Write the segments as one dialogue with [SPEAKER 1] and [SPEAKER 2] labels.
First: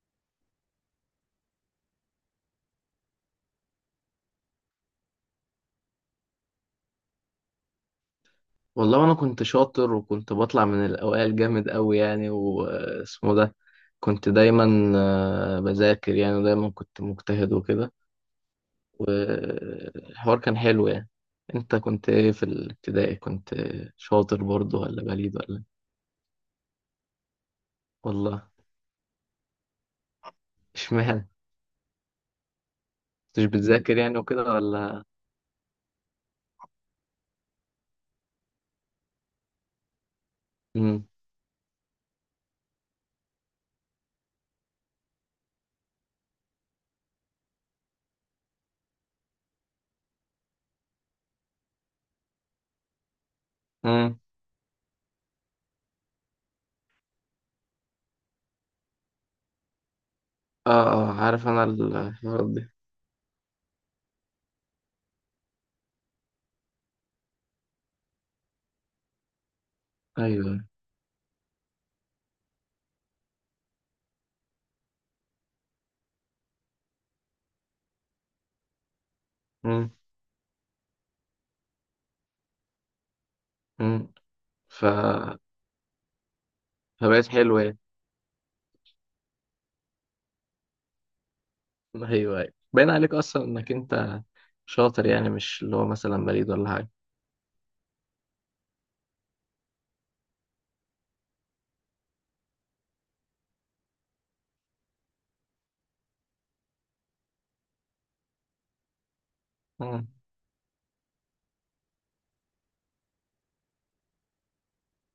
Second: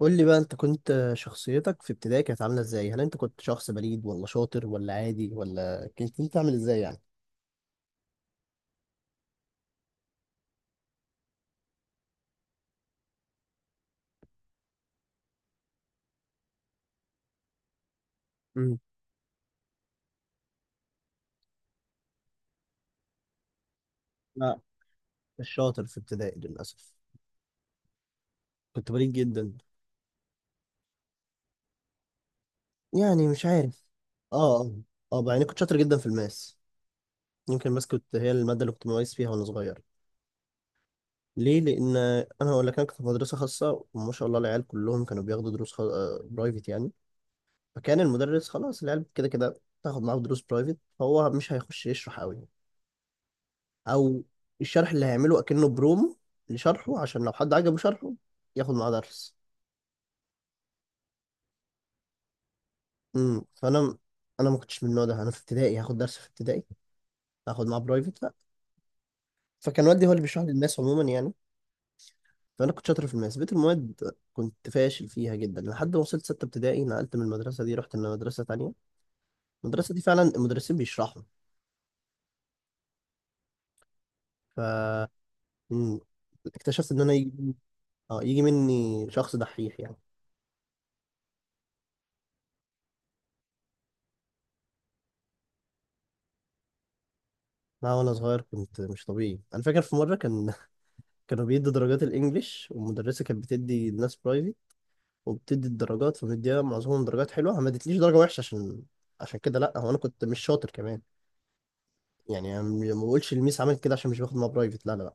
[SPEAKER 1] قول لي بقى انت كنت شخصيتك في ابتدائي كانت عامله ازاي؟ هل انت كنت شخص بليد ولا شاطر ولا عادي، ولا كنت انت عامل ازاي يعني؟
[SPEAKER 2] والله انا كنت شاطر وكنت بطلع من الاوائل جامد قوي يعني واسمه ده. كنت دايما بذاكر يعني، ودايما كنت مجتهد وكده.
[SPEAKER 1] امم.
[SPEAKER 2] والحوار كان حلو يعني. انت كنت ايه في الابتدائي؟ كنت شاطر
[SPEAKER 1] لا،
[SPEAKER 2] برضه ولا بليد
[SPEAKER 1] مش
[SPEAKER 2] ولا إيه؟
[SPEAKER 1] شاطر في ابتدائي للاسف.
[SPEAKER 2] والله.
[SPEAKER 1] كنت بليد جدا.
[SPEAKER 2] اشمعنى؟ كنتش
[SPEAKER 1] مش عارف.
[SPEAKER 2] بتذاكر يعني وكده
[SPEAKER 1] اه اه.
[SPEAKER 2] ولا؟
[SPEAKER 1] اه بقى، يعني كنت شاطر جدا في الماس. يمكن الماس كنت هي الماده اللي كنت مميز فيها وانا صغير.
[SPEAKER 2] امم
[SPEAKER 1] ليه؟ لان انا هقول لك، انا كنت في مدرسه خاصه وما شاء الله العيال كلهم كانوا بياخدوا دروس خ... آه، برايفت يعني. فكان المدرس خلاص، العيال كده كده تاخد معاه دروس برايفت، فهو مش هيخش يشرح قوي.
[SPEAKER 2] امم
[SPEAKER 1] او الشرح اللي هيعمله اكنه برومو لشرحه، عشان لو حد عجبه شرحه ياخد معاه درس.
[SPEAKER 2] اه اه، عارف انا الحوارات دي.
[SPEAKER 1] امم، فانا، انا ما كنتش من النوع ده. انا في ابتدائي هاخد درس؟ في ابتدائي هاخد معاه برايفت؟ لا. فكان والدي هو اللي بيشرح لي
[SPEAKER 2] ايوه.
[SPEAKER 1] الماس عموما يعني. فانا كنت شاطر في الماس، بقيت المواد كنت فاشل فيها جدا لحد ما وصلت سته ابتدائي، نقلت من المدرسه دي، رحت لمدرسه تانية.
[SPEAKER 2] امم.
[SPEAKER 1] المدرسه دي فعلا المدرسين بيشرحوا.
[SPEAKER 2] امم.
[SPEAKER 1] ف
[SPEAKER 2] ف
[SPEAKER 1] مم، اكتشفت ان انا
[SPEAKER 2] فبقت
[SPEAKER 1] يجي،
[SPEAKER 2] حلوة يعني.
[SPEAKER 1] اه، يجي مني شخص دحيح يعني.
[SPEAKER 2] ايوه ايوه، باين عليك اصلا انك انت شاطر يعني، مش اللي هو مثلا بليد ولا حاجه.
[SPEAKER 1] لا وانا صغير كنت مش طبيعي. انا فاكر في مره كان، كانوا بيدوا درجات الانجليش، والمدرسه كانت بتدي الناس برايفي وبتدي الدرجات، فمديها معظمهم درجات حلوه، ما ادتليش درجه وحشه عشان، عشان كده، لا هو انا
[SPEAKER 2] مم.
[SPEAKER 1] كنت مش شاطر كمان. يعني ما بقولش الميس عملت كده عشان مش باخد معاها برايفت، لا لا لا.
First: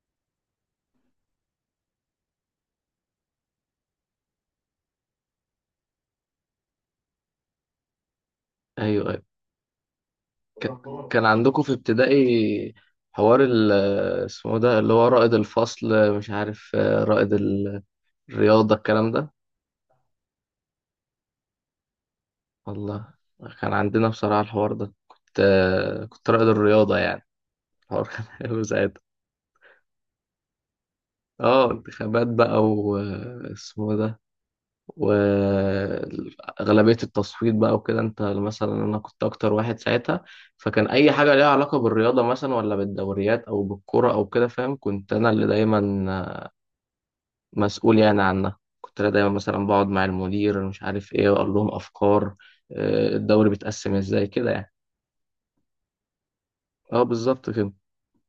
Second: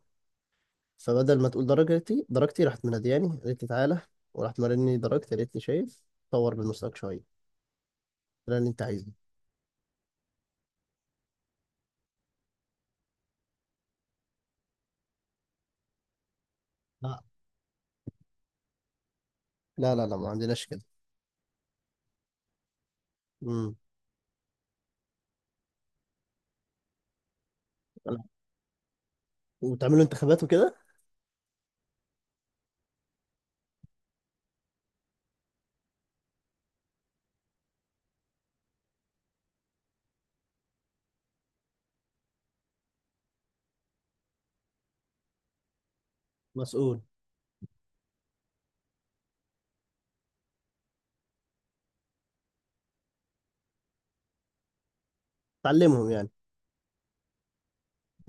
[SPEAKER 1] فبدل ما تقول درجتي، درجتي راحت منادياني قالت لي تعالى، وراحت مرني درجتي قالت لي شايف، طور من مستواك شويه، ده اللي انت عايزه.
[SPEAKER 2] ايوه ايوه. كان عندكم في ابتدائي حوار اسمه ده اللي هو رائد الفصل، مش عارف،
[SPEAKER 1] لا
[SPEAKER 2] رائد الرياضه، الكلام ده؟
[SPEAKER 1] لا لا لا، ما عندناش كده.
[SPEAKER 2] والله كان
[SPEAKER 1] امم.
[SPEAKER 2] عندنا بصراحه الحوار ده، كنت رائد الرياضه يعني. الحوار كان حلو ساعتها.
[SPEAKER 1] وتعملوا انتخابات وكده؟
[SPEAKER 2] اه انتخابات بقى واسمه ده، وأغلبية التصويت بقى وكده. أنت مثلا، أنا كنت أكتر واحد ساعتها، فكان أي حاجة ليها علاقة بالرياضة مثلا، ولا بالدوريات أو بالكرة أو كده، فاهم؟ كنت أنا اللي دايما
[SPEAKER 1] مسؤول.
[SPEAKER 2] مسؤول يعني عنها. كنت أنا دايما مثلا بقعد مع المدير، مش عارف إيه، وأقول لهم أفكار، الدوري بيتقسم إزاي كده يعني.
[SPEAKER 1] تعلمهم يعني.
[SPEAKER 2] أه بالظبط كده.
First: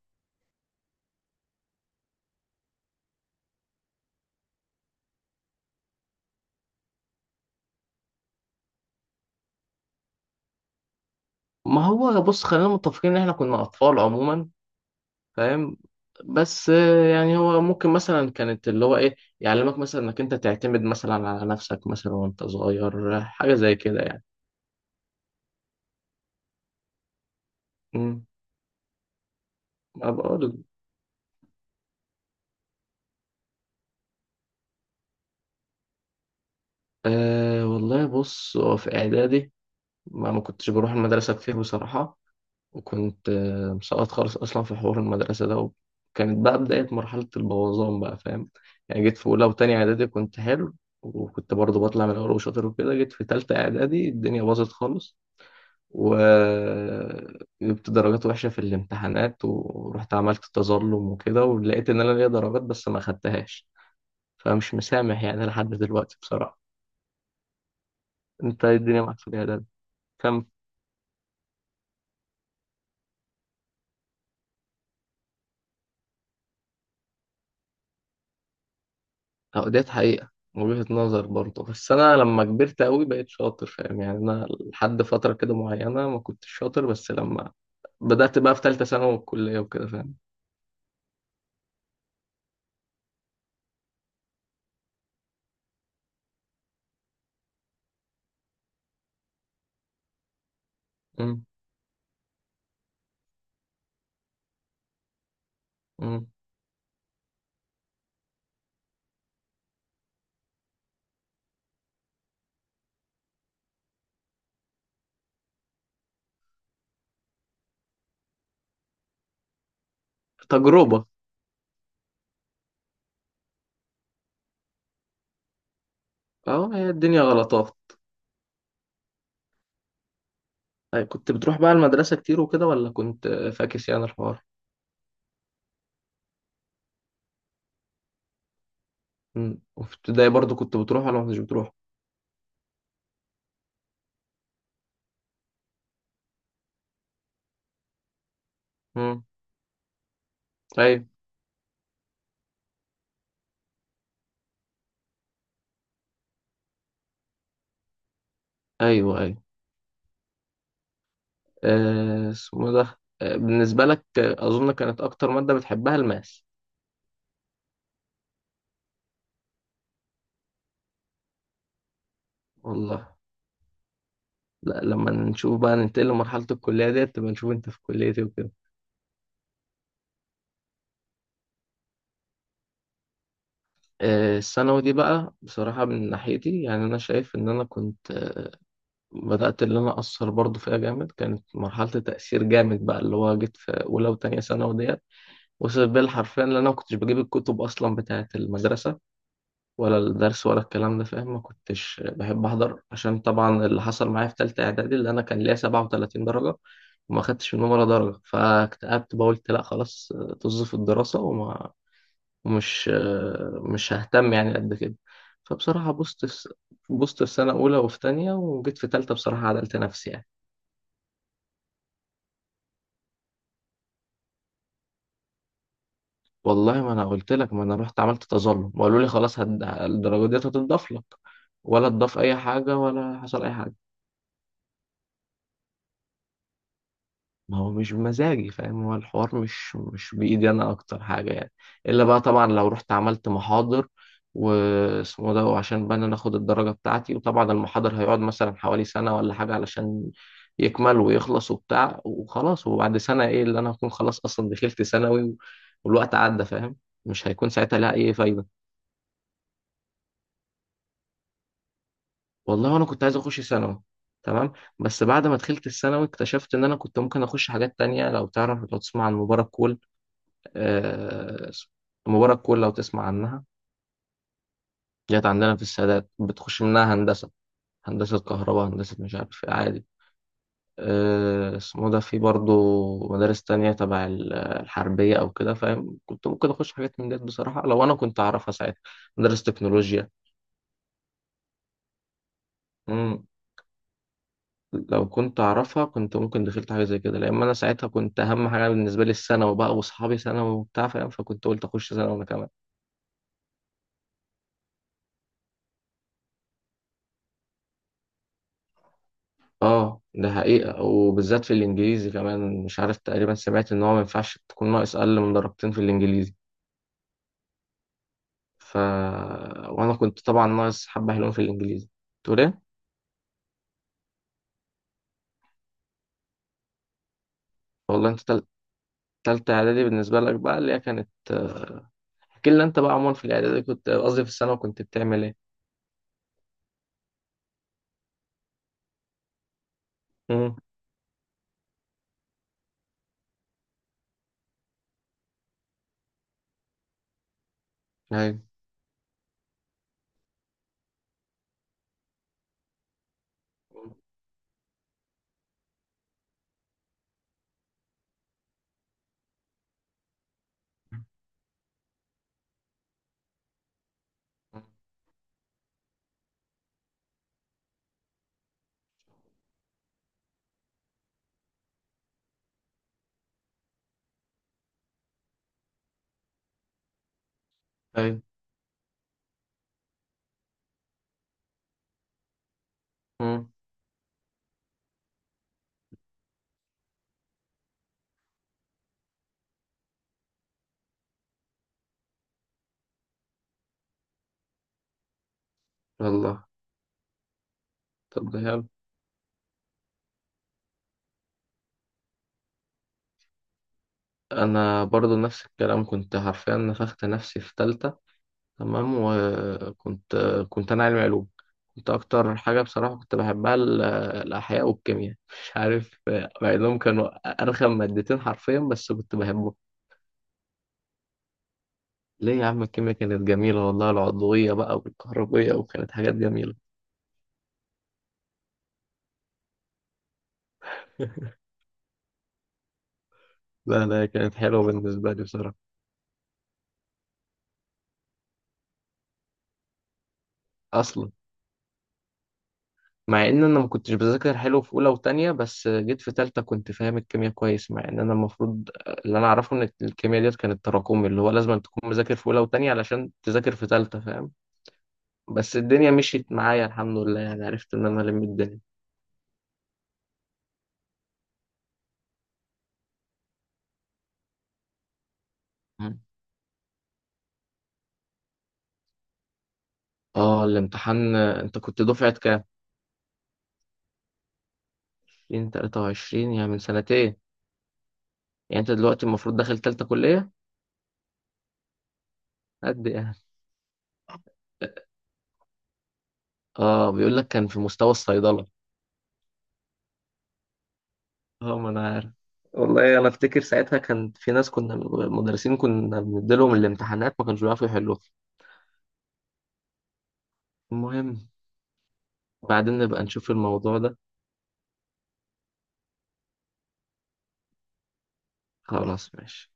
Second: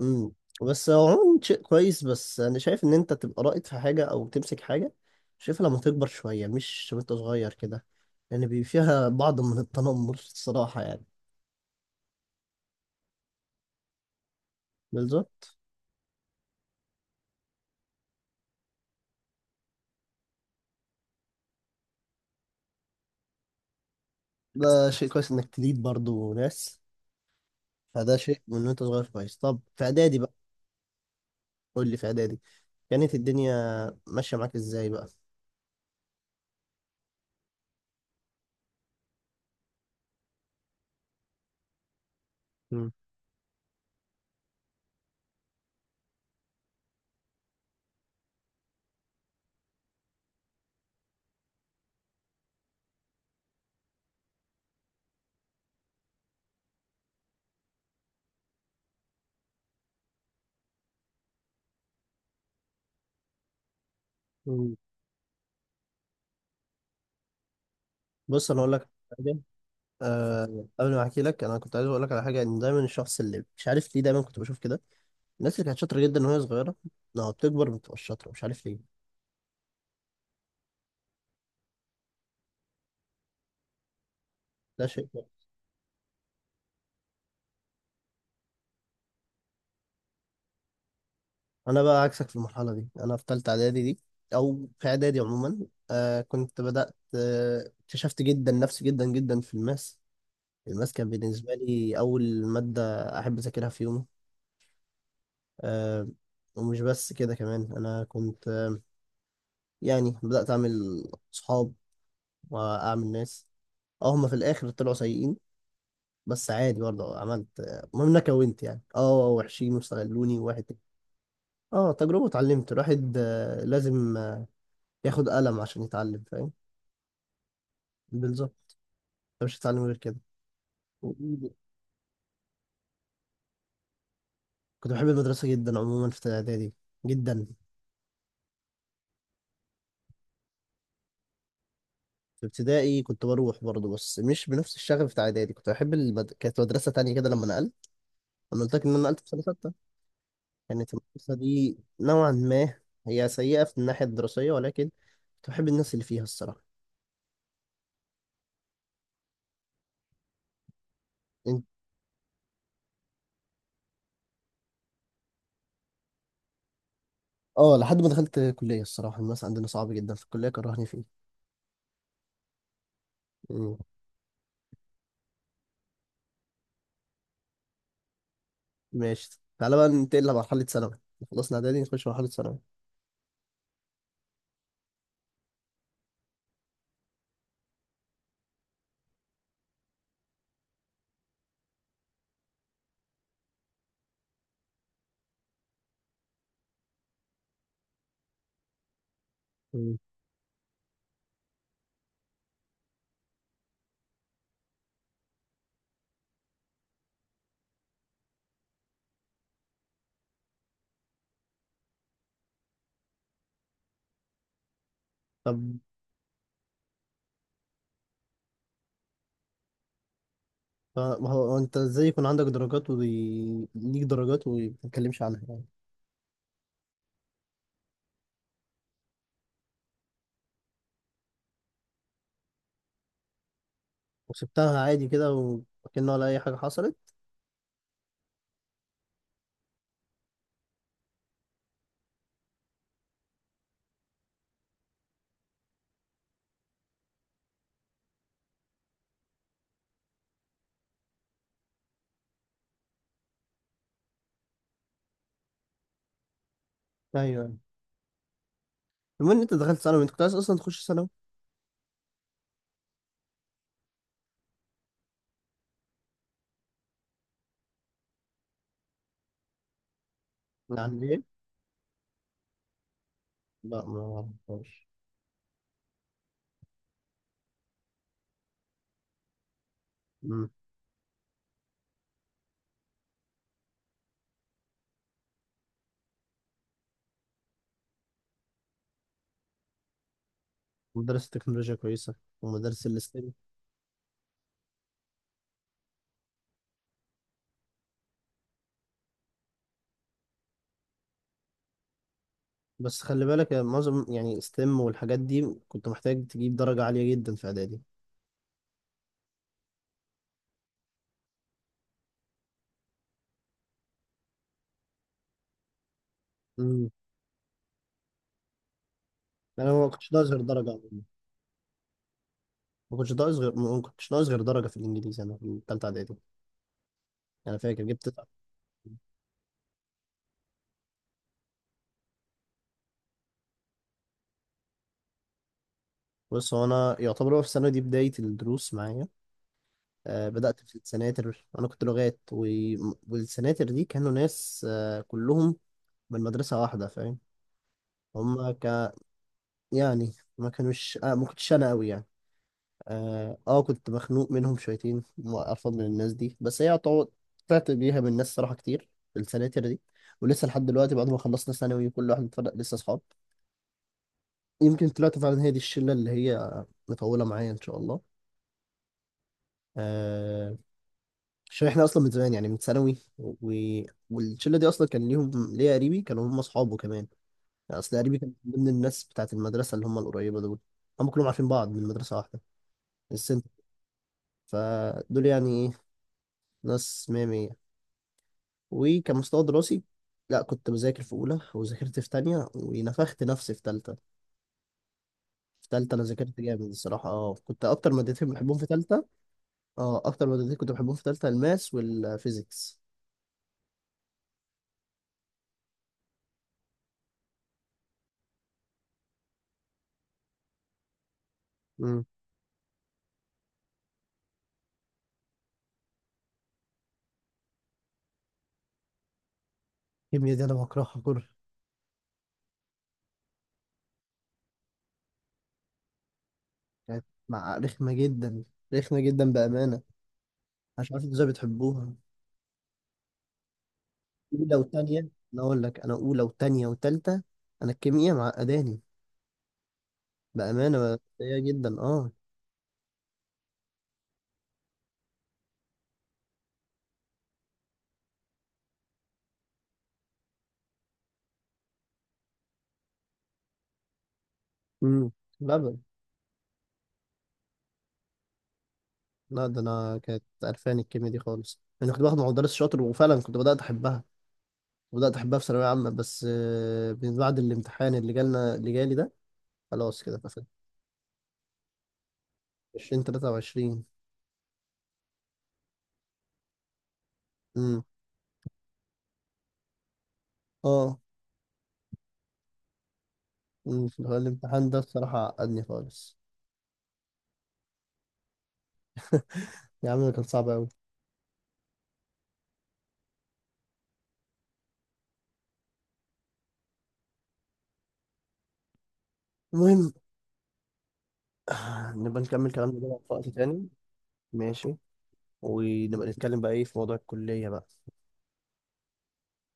[SPEAKER 1] امم. بس هو عموما شيء كويس، بس انا شايف ان انت تبقى رائد في حاجه او تمسك حاجه، شايفها لما تكبر شويه، مش وانت صغير كده، لان يعني بيبقى فيها بعض من التنمر الصراحه يعني.
[SPEAKER 2] ما هو بص، خلينا متفقين إن إحنا كنا أطفال عموما،
[SPEAKER 1] بالظبط.
[SPEAKER 2] فاهم؟ بس يعني هو ممكن مثلا كانت اللي هو ايه، يعلمك مثلا انك انت تعتمد مثلا على نفسك مثلا وانت صغير، حاجة زي كده يعني.
[SPEAKER 1] ده شيء كويس انك تليد برضو ناس، فده
[SPEAKER 2] امم
[SPEAKER 1] شيء من وانت صغير كويس. طب في
[SPEAKER 2] ما
[SPEAKER 1] اعدادي بقى،
[SPEAKER 2] بقول.
[SPEAKER 1] قول لي في اعدادي كانت الدنيا ماشيه معاك ازاي بقى؟
[SPEAKER 2] أه والله بص، هو في اعدادي ما كنتش بروح المدرسة كتير بصراحة.
[SPEAKER 1] مم.
[SPEAKER 2] وكنت مسقط خالص اصلا في حوار المدرسة ده، وكانت بقى بداية مرحلة البوظان بقى، فاهم؟ يعني جيت في اولى وتانية اعدادي كنت حلو، وكنت برضه بطلع من الاول وشاطر وكده. جيت في تالتة اعدادي الدنيا باظت خالص، وجبت درجات وحشة في الامتحانات، ورحت عملت تظلم وكده، ولقيت إن أنا ليا درجات بس ما خدتهاش. فمش
[SPEAKER 1] مم.
[SPEAKER 2] مسامح يعني لحد دلوقتي بصراحة.
[SPEAKER 1] بص انا
[SPEAKER 2] أنت
[SPEAKER 1] اقول
[SPEAKER 2] إيه
[SPEAKER 1] لك
[SPEAKER 2] الدنيا معاك في
[SPEAKER 1] حاجه.
[SPEAKER 2] الإعداد؟ كم؟
[SPEAKER 1] أه قبل ما احكي لك، انا كنت عايز اقول لك على حاجه، ان دايما الشخص اللي، مش عارف ليه دايما كنت بشوف كده، الناس اللي كانت شاطرة جدا وهي صغيرة لما بتكبر ما بتبقاش شاطرة، مش عارف ليه.
[SPEAKER 2] أو ديت حقيقة وجهة نظر برضه، بس أنا لما كبرت أوي بقيت شاطر، فاهم يعني؟ أنا
[SPEAKER 1] ده
[SPEAKER 2] لحد
[SPEAKER 1] شيء.
[SPEAKER 2] فترة كده معينة ما كنتش شاطر، بس لما بدأت بقى في تالتة ثانوي والكلية وكده، فاهم؟
[SPEAKER 1] أنا بقى عكسك في المرحلة دي. أنا في تالتة إعدادي دي، أو في إعدادي عموما، آه كنت بدأت، اكتشفت جدا نفسي جدا جدا في الماس. الماس كان
[SPEAKER 2] أمم.
[SPEAKER 1] بالنسبة لي أول مادة أحب أذاكرها في يومي. آه.
[SPEAKER 2] أمم.
[SPEAKER 1] ومش بس كده كمان، أنا كنت يعني بدأت أعمل صحاب وأعمل ناس. أه هما في الآخر طلعوا سيئين، بس عادي. برضه عملت المهم إن أنا كونت يعني، أه، وحشين، واستغلوني وواحد.
[SPEAKER 2] تجربة.
[SPEAKER 1] اه تجربة. اتعلمت. الواحد لازم ياخد قلم عشان يتعلم، فاهم.
[SPEAKER 2] أهو، هي الدنيا غلطات.
[SPEAKER 1] بالظبط، انت مش هتتعلم غير كده.
[SPEAKER 2] أي كنت بتروح بقى المدرسة كتير وكده، ولا كنت فاكس يعني الحوار؟
[SPEAKER 1] كنت بحب المدرسة جدا عموما في إعدادي، جدا.
[SPEAKER 2] مم. وفي ابتدائي برضو كنت بتروح ولا ما كنتش بتروح؟
[SPEAKER 1] في ابتدائي كنت بروح برضه بس مش بنفس الشغف بتاع إعدادي. كانت مدرسة تانية كده لما نقلت. أنا قلت لك إن أنا نقلت
[SPEAKER 2] مم.
[SPEAKER 1] في سنة ستة. كانت
[SPEAKER 2] أيوة
[SPEAKER 1] المدرسة دي نوعا ما هي سيئة في الناحية الدراسية، ولكن كنت بحب الناس اللي فيها الصراحة.
[SPEAKER 2] أيوة أيوة.
[SPEAKER 1] إنت-
[SPEAKER 2] اسمه ده، بالنسبة لك، أظن كانت أكتر مادة بتحبها الماس.
[SPEAKER 1] اه لحد ما دخلت كلية. الصراحة الناس عندنا صعب جدا في الكلية، كرهني
[SPEAKER 2] والله.
[SPEAKER 1] فيه.
[SPEAKER 2] لا، لما نشوف بقى ننتقل لمرحلة الكلية ديت، تبقى نشوف أنت في كلية إيه وكده.
[SPEAKER 1] ماشي تعالى بقى ننتقل لمرحلة ثانوي، خلصنا إعدادي نخش مرحلة ثانوي.
[SPEAKER 2] الثانوي دي بقى، بصراحة من ناحيتي يعني أنا شايف إن أنا كنت بدأت اللي أنا أثر برضو فيها جامد. كانت مرحلة تأثير جامد بقى، اللي هو جيت في أولى وتانية ثانوي ديت وصل بالحرفيا، لان انا ما كنتش بجيب الكتب اصلا بتاعه المدرسه،
[SPEAKER 1] مم.
[SPEAKER 2] ولا الدرس ولا الكلام ده، فاهم؟ ما كنتش بحب احضر عشان طبعا اللي حصل معايا في ثالثه اعدادي، اللي انا كان ليا 37 درجه وما خدتش منهم ولا درجه، فاكتئبت بقى قلت لا خلاص، طز في الدراسه، وما ومش مش ههتم يعني قد كده.
[SPEAKER 1] طب
[SPEAKER 2] فبصراحه بوظت في سنه اولى وفي تانية، وجيت في ثالثه بصراحه عدلت نفسي يعني.
[SPEAKER 1] ما هو هو، أنت إزاي يكون عندك درجات وليك درجات وما تتكلمش عنها يعني؟
[SPEAKER 2] والله ما انا قلت لك، ما انا رحت عملت تظلم وقالوا لي خلاص، الدرجه ديت هتضاف لك. ولا تضاف اي حاجه، ولا حصل اي حاجه.
[SPEAKER 1] وسبتها عادي كده، وكأنه ولا أي حاجة حصلت.
[SPEAKER 2] ما هو مش بمزاجي، فاهم؟ هو الحوار مش بايدي انا، اكتر حاجه يعني. الا بقى طبعا لو رحت عملت محاضر واسمه ده، وعشان بقى إن انا اخد الدرجه بتاعتي. وطبعا المحاضر هيقعد مثلا حوالي سنه ولا حاجه علشان يكمل ويخلص وبتاع وخلاص، وبعد سنه ايه اللي انا هكون؟ خلاص اصلا دخلت ثانوي والوقت عدى، فاهم؟
[SPEAKER 1] أيوه،
[SPEAKER 2] مش هيكون
[SPEAKER 1] أيوة.
[SPEAKER 2] ساعتها لها اي فايده.
[SPEAKER 1] المهم إن أنت دخلت ثانوي، أنت كنت عايز أصلا تخش ثانوي؟
[SPEAKER 2] والله انا كنت عايز اخش ثانوي، تمام. بس بعد ما دخلت الثانوي اكتشفت ان انا كنت ممكن اخش حاجات تانية. لو تعرف، لو تسمع عن مباراة كول؟
[SPEAKER 1] يعني إيه؟
[SPEAKER 2] آه، مباراة كول، لو تسمع عنها.
[SPEAKER 1] لا، ما أعرفهاش.
[SPEAKER 2] جت عندنا في السادات، بتخش منها هندسة، هندسة كهرباء، هندسة مش عارف إيه، عادي.
[SPEAKER 1] مم.
[SPEAKER 2] آه اسمه ده، في برضه مدارس تانية تبع الحربية أو كده، فاهم؟ كنت ممكن أخش حاجات من ديت بصراحة لو أنا كنت أعرفها ساعتها. مدارس تكنولوجيا،
[SPEAKER 1] مدرسة تكنولوجيا كويسة ومدارس الستيم.
[SPEAKER 2] لو كنت أعرفها كنت ممكن دخلت حاجة زي كده، لأن أنا ساعتها كنت أهم حاجة بالنسبة لي الثانوي بقى، وأصحابي ثانوي وبتاع، فاهم؟ فكنت قلت أخش ثانوي أنا كمان.
[SPEAKER 1] بس خلي بالك يا معظم، يعني ستيم والحاجات دي كنت محتاج تجيب درجة عالية جدا في إعدادي.
[SPEAKER 2] أه ده حقيقة، وبالذات في الإنجليزي كمان. مش عارف، تقريبا سمعت إن هو ما ينفعش تكون ناقص أقل من درجتين في الإنجليزي.
[SPEAKER 1] مم.
[SPEAKER 2] ف
[SPEAKER 1] أنا ما
[SPEAKER 2] وأنا
[SPEAKER 1] كنتش
[SPEAKER 2] كنت
[SPEAKER 1] بظهر
[SPEAKER 2] طبعا
[SPEAKER 1] درجة.
[SPEAKER 2] ناقص حبة حلوين في الإنجليزي. تقول إيه؟
[SPEAKER 1] ما كنتش ناقص غير درجة في الإنجليزي أنا في التالتة إعدادي. أنا فاكر جبت
[SPEAKER 2] والله أنت
[SPEAKER 1] تسعة.
[SPEAKER 2] تالتة إعدادي بالنسبة لك بقى، اللي هي كانت احكي لنا أنت بقى عموما في الإعدادي، كنت قصدي في الثانوي كنت بتعمل إيه؟
[SPEAKER 1] بص هو أنا يعتبر، هو في السنة دي بداية الدروس معايا. آه
[SPEAKER 2] مم.
[SPEAKER 1] بدأت في السناتر، أنا كنت لغات و... والسناتر دي كانوا ناس آه كلهم من مدرسة واحدة، فاهم.
[SPEAKER 2] أيوه
[SPEAKER 1] هما ك... يعني ما كانوش ما كنتش أنا أوي يعني. كنت مخنوق منهم شويتين وأرفض من الناس دي، بس هي يعتبر طلعت بيها من ناس صراحة كتير. في السناتر دي ولسه لحد دلوقتي بعد ما خلصنا ثانوي كل واحد اتفرق، لسه أصحاب. يمكن طلعت فعلا هي دي الشله اللي هي مطوله معايا ان شاء الله. آه. عشان احنا اصلا من زمان يعني من ثانوي و... والشله دي اصلا كان ليهم، ليا قريبي كانوا هم اصحابه كمان. يعني اصل قريبي
[SPEAKER 2] أيوه.
[SPEAKER 1] كان من ضمن الناس بتاعت المدرسه اللي هم القريبه دول، هم كلهم عارفين بعض من مدرسه واحده، السنت.
[SPEAKER 2] مم.
[SPEAKER 1] فدول يعني ايه، ناس مية مية. وكان مستوى دراسي، لا كنت بذاكر في اولى وذاكرت في تانية ونفخت نفسي في تالتة. في تالتة انا ذاكرت
[SPEAKER 2] والله.
[SPEAKER 1] جامد الصراحه. اه كنت اكتر مادتين
[SPEAKER 2] طب ده
[SPEAKER 1] بحبهم
[SPEAKER 2] حلو.
[SPEAKER 1] في تالتة، اه اكتر مادتين كنت بحبهم في ثالثه الماس والفيزيكس.
[SPEAKER 2] انا برضو نفس الكلام، كنت حرفيا نفخت نفسي في تالتة، تمام. وكنت انا علمي علوم. كنت
[SPEAKER 1] امم.
[SPEAKER 2] اكتر حاجة بصراحة كنت بحبها الاحياء والكيمياء. مش عارف، مع انهم كانوا ارخم مادتين حرفيا، بس كنت بحبهم.
[SPEAKER 1] الكيمياء دي انا بكرهها كره.
[SPEAKER 2] ليه يا عم؟ الكيمياء كانت جميلة والله، العضوية بقى والكهربية، وكانت حاجات جميلة.
[SPEAKER 1] كانت مع رخمه جدا، رخمه جدا بامانه. مش عارف انتوا ازاي بتحبوها.
[SPEAKER 2] لا لا، كانت
[SPEAKER 1] اولى
[SPEAKER 2] حلوة
[SPEAKER 1] وثانيه،
[SPEAKER 2] بالنسبة لي
[SPEAKER 1] انا
[SPEAKER 2] بصراحة.
[SPEAKER 1] اقول لك انا اولى وثانيه وثالثه، انا الكيمياء معقداني بامانه،
[SPEAKER 2] اصلا
[SPEAKER 1] سيئه جدا اه.
[SPEAKER 2] مع ان انا ما كنتش بذاكر حلو في اولى وتانية، بس جيت في تالتة كنت فاهم الكيمياء كويس، مع ان انا المفروض، اللي انا اعرفه ان الكيمياء ديت كانت تراكمي، اللي هو لازم تكون مذاكر في اولى وتانية علشان تذاكر في تالتة، فاهم؟
[SPEAKER 1] امم.
[SPEAKER 2] بس
[SPEAKER 1] لا ب-
[SPEAKER 2] الدنيا مشيت معايا الحمد لله يعني، عرفت ان انا الم الدنيا.
[SPEAKER 1] لا ده انا كانت قرفاني الكيمياء دي خالص. انا كنت باخد مع مدرس شاطر وفعلا كنت بدات احبها، بدات احبها في ثانويه عامه،
[SPEAKER 2] مم.
[SPEAKER 1] بس من بعد الامتحان اللي جالنا اللي جالي ده، خلاص كده قفلت.
[SPEAKER 2] اه الامتحان. انت كنت دفعة كام؟
[SPEAKER 1] 2023.
[SPEAKER 2] 2023، يعني من سنتين. يعني انت دلوقتي المفروض داخل تالتة كلية
[SPEAKER 1] اه
[SPEAKER 2] قد؟ يعني.
[SPEAKER 1] اللي هو الامتحان ده الصراحة عقدني خالص.
[SPEAKER 2] اه بيقول لك كان في مستوى الصيدلة.
[SPEAKER 1] يا عم ده كان صعب أوي.
[SPEAKER 2] اه ما انا عارف. والله انا افتكر ساعتها كان في ناس كنا، مدرسين كنا بنديلهم الامتحانات ما كانوش بيعرفوا يحلوها.
[SPEAKER 1] المهم.
[SPEAKER 2] المهم.
[SPEAKER 1] نبقى نكمل
[SPEAKER 2] بعدين
[SPEAKER 1] كلامنا ده
[SPEAKER 2] نبقى
[SPEAKER 1] في وقت
[SPEAKER 2] نشوف
[SPEAKER 1] تاني.
[SPEAKER 2] الموضوع ده.
[SPEAKER 1] ماشي، ونبقى نتكلم بقى ايه في موضوع الكلية بقى.
[SPEAKER 2] خلاص ماشي.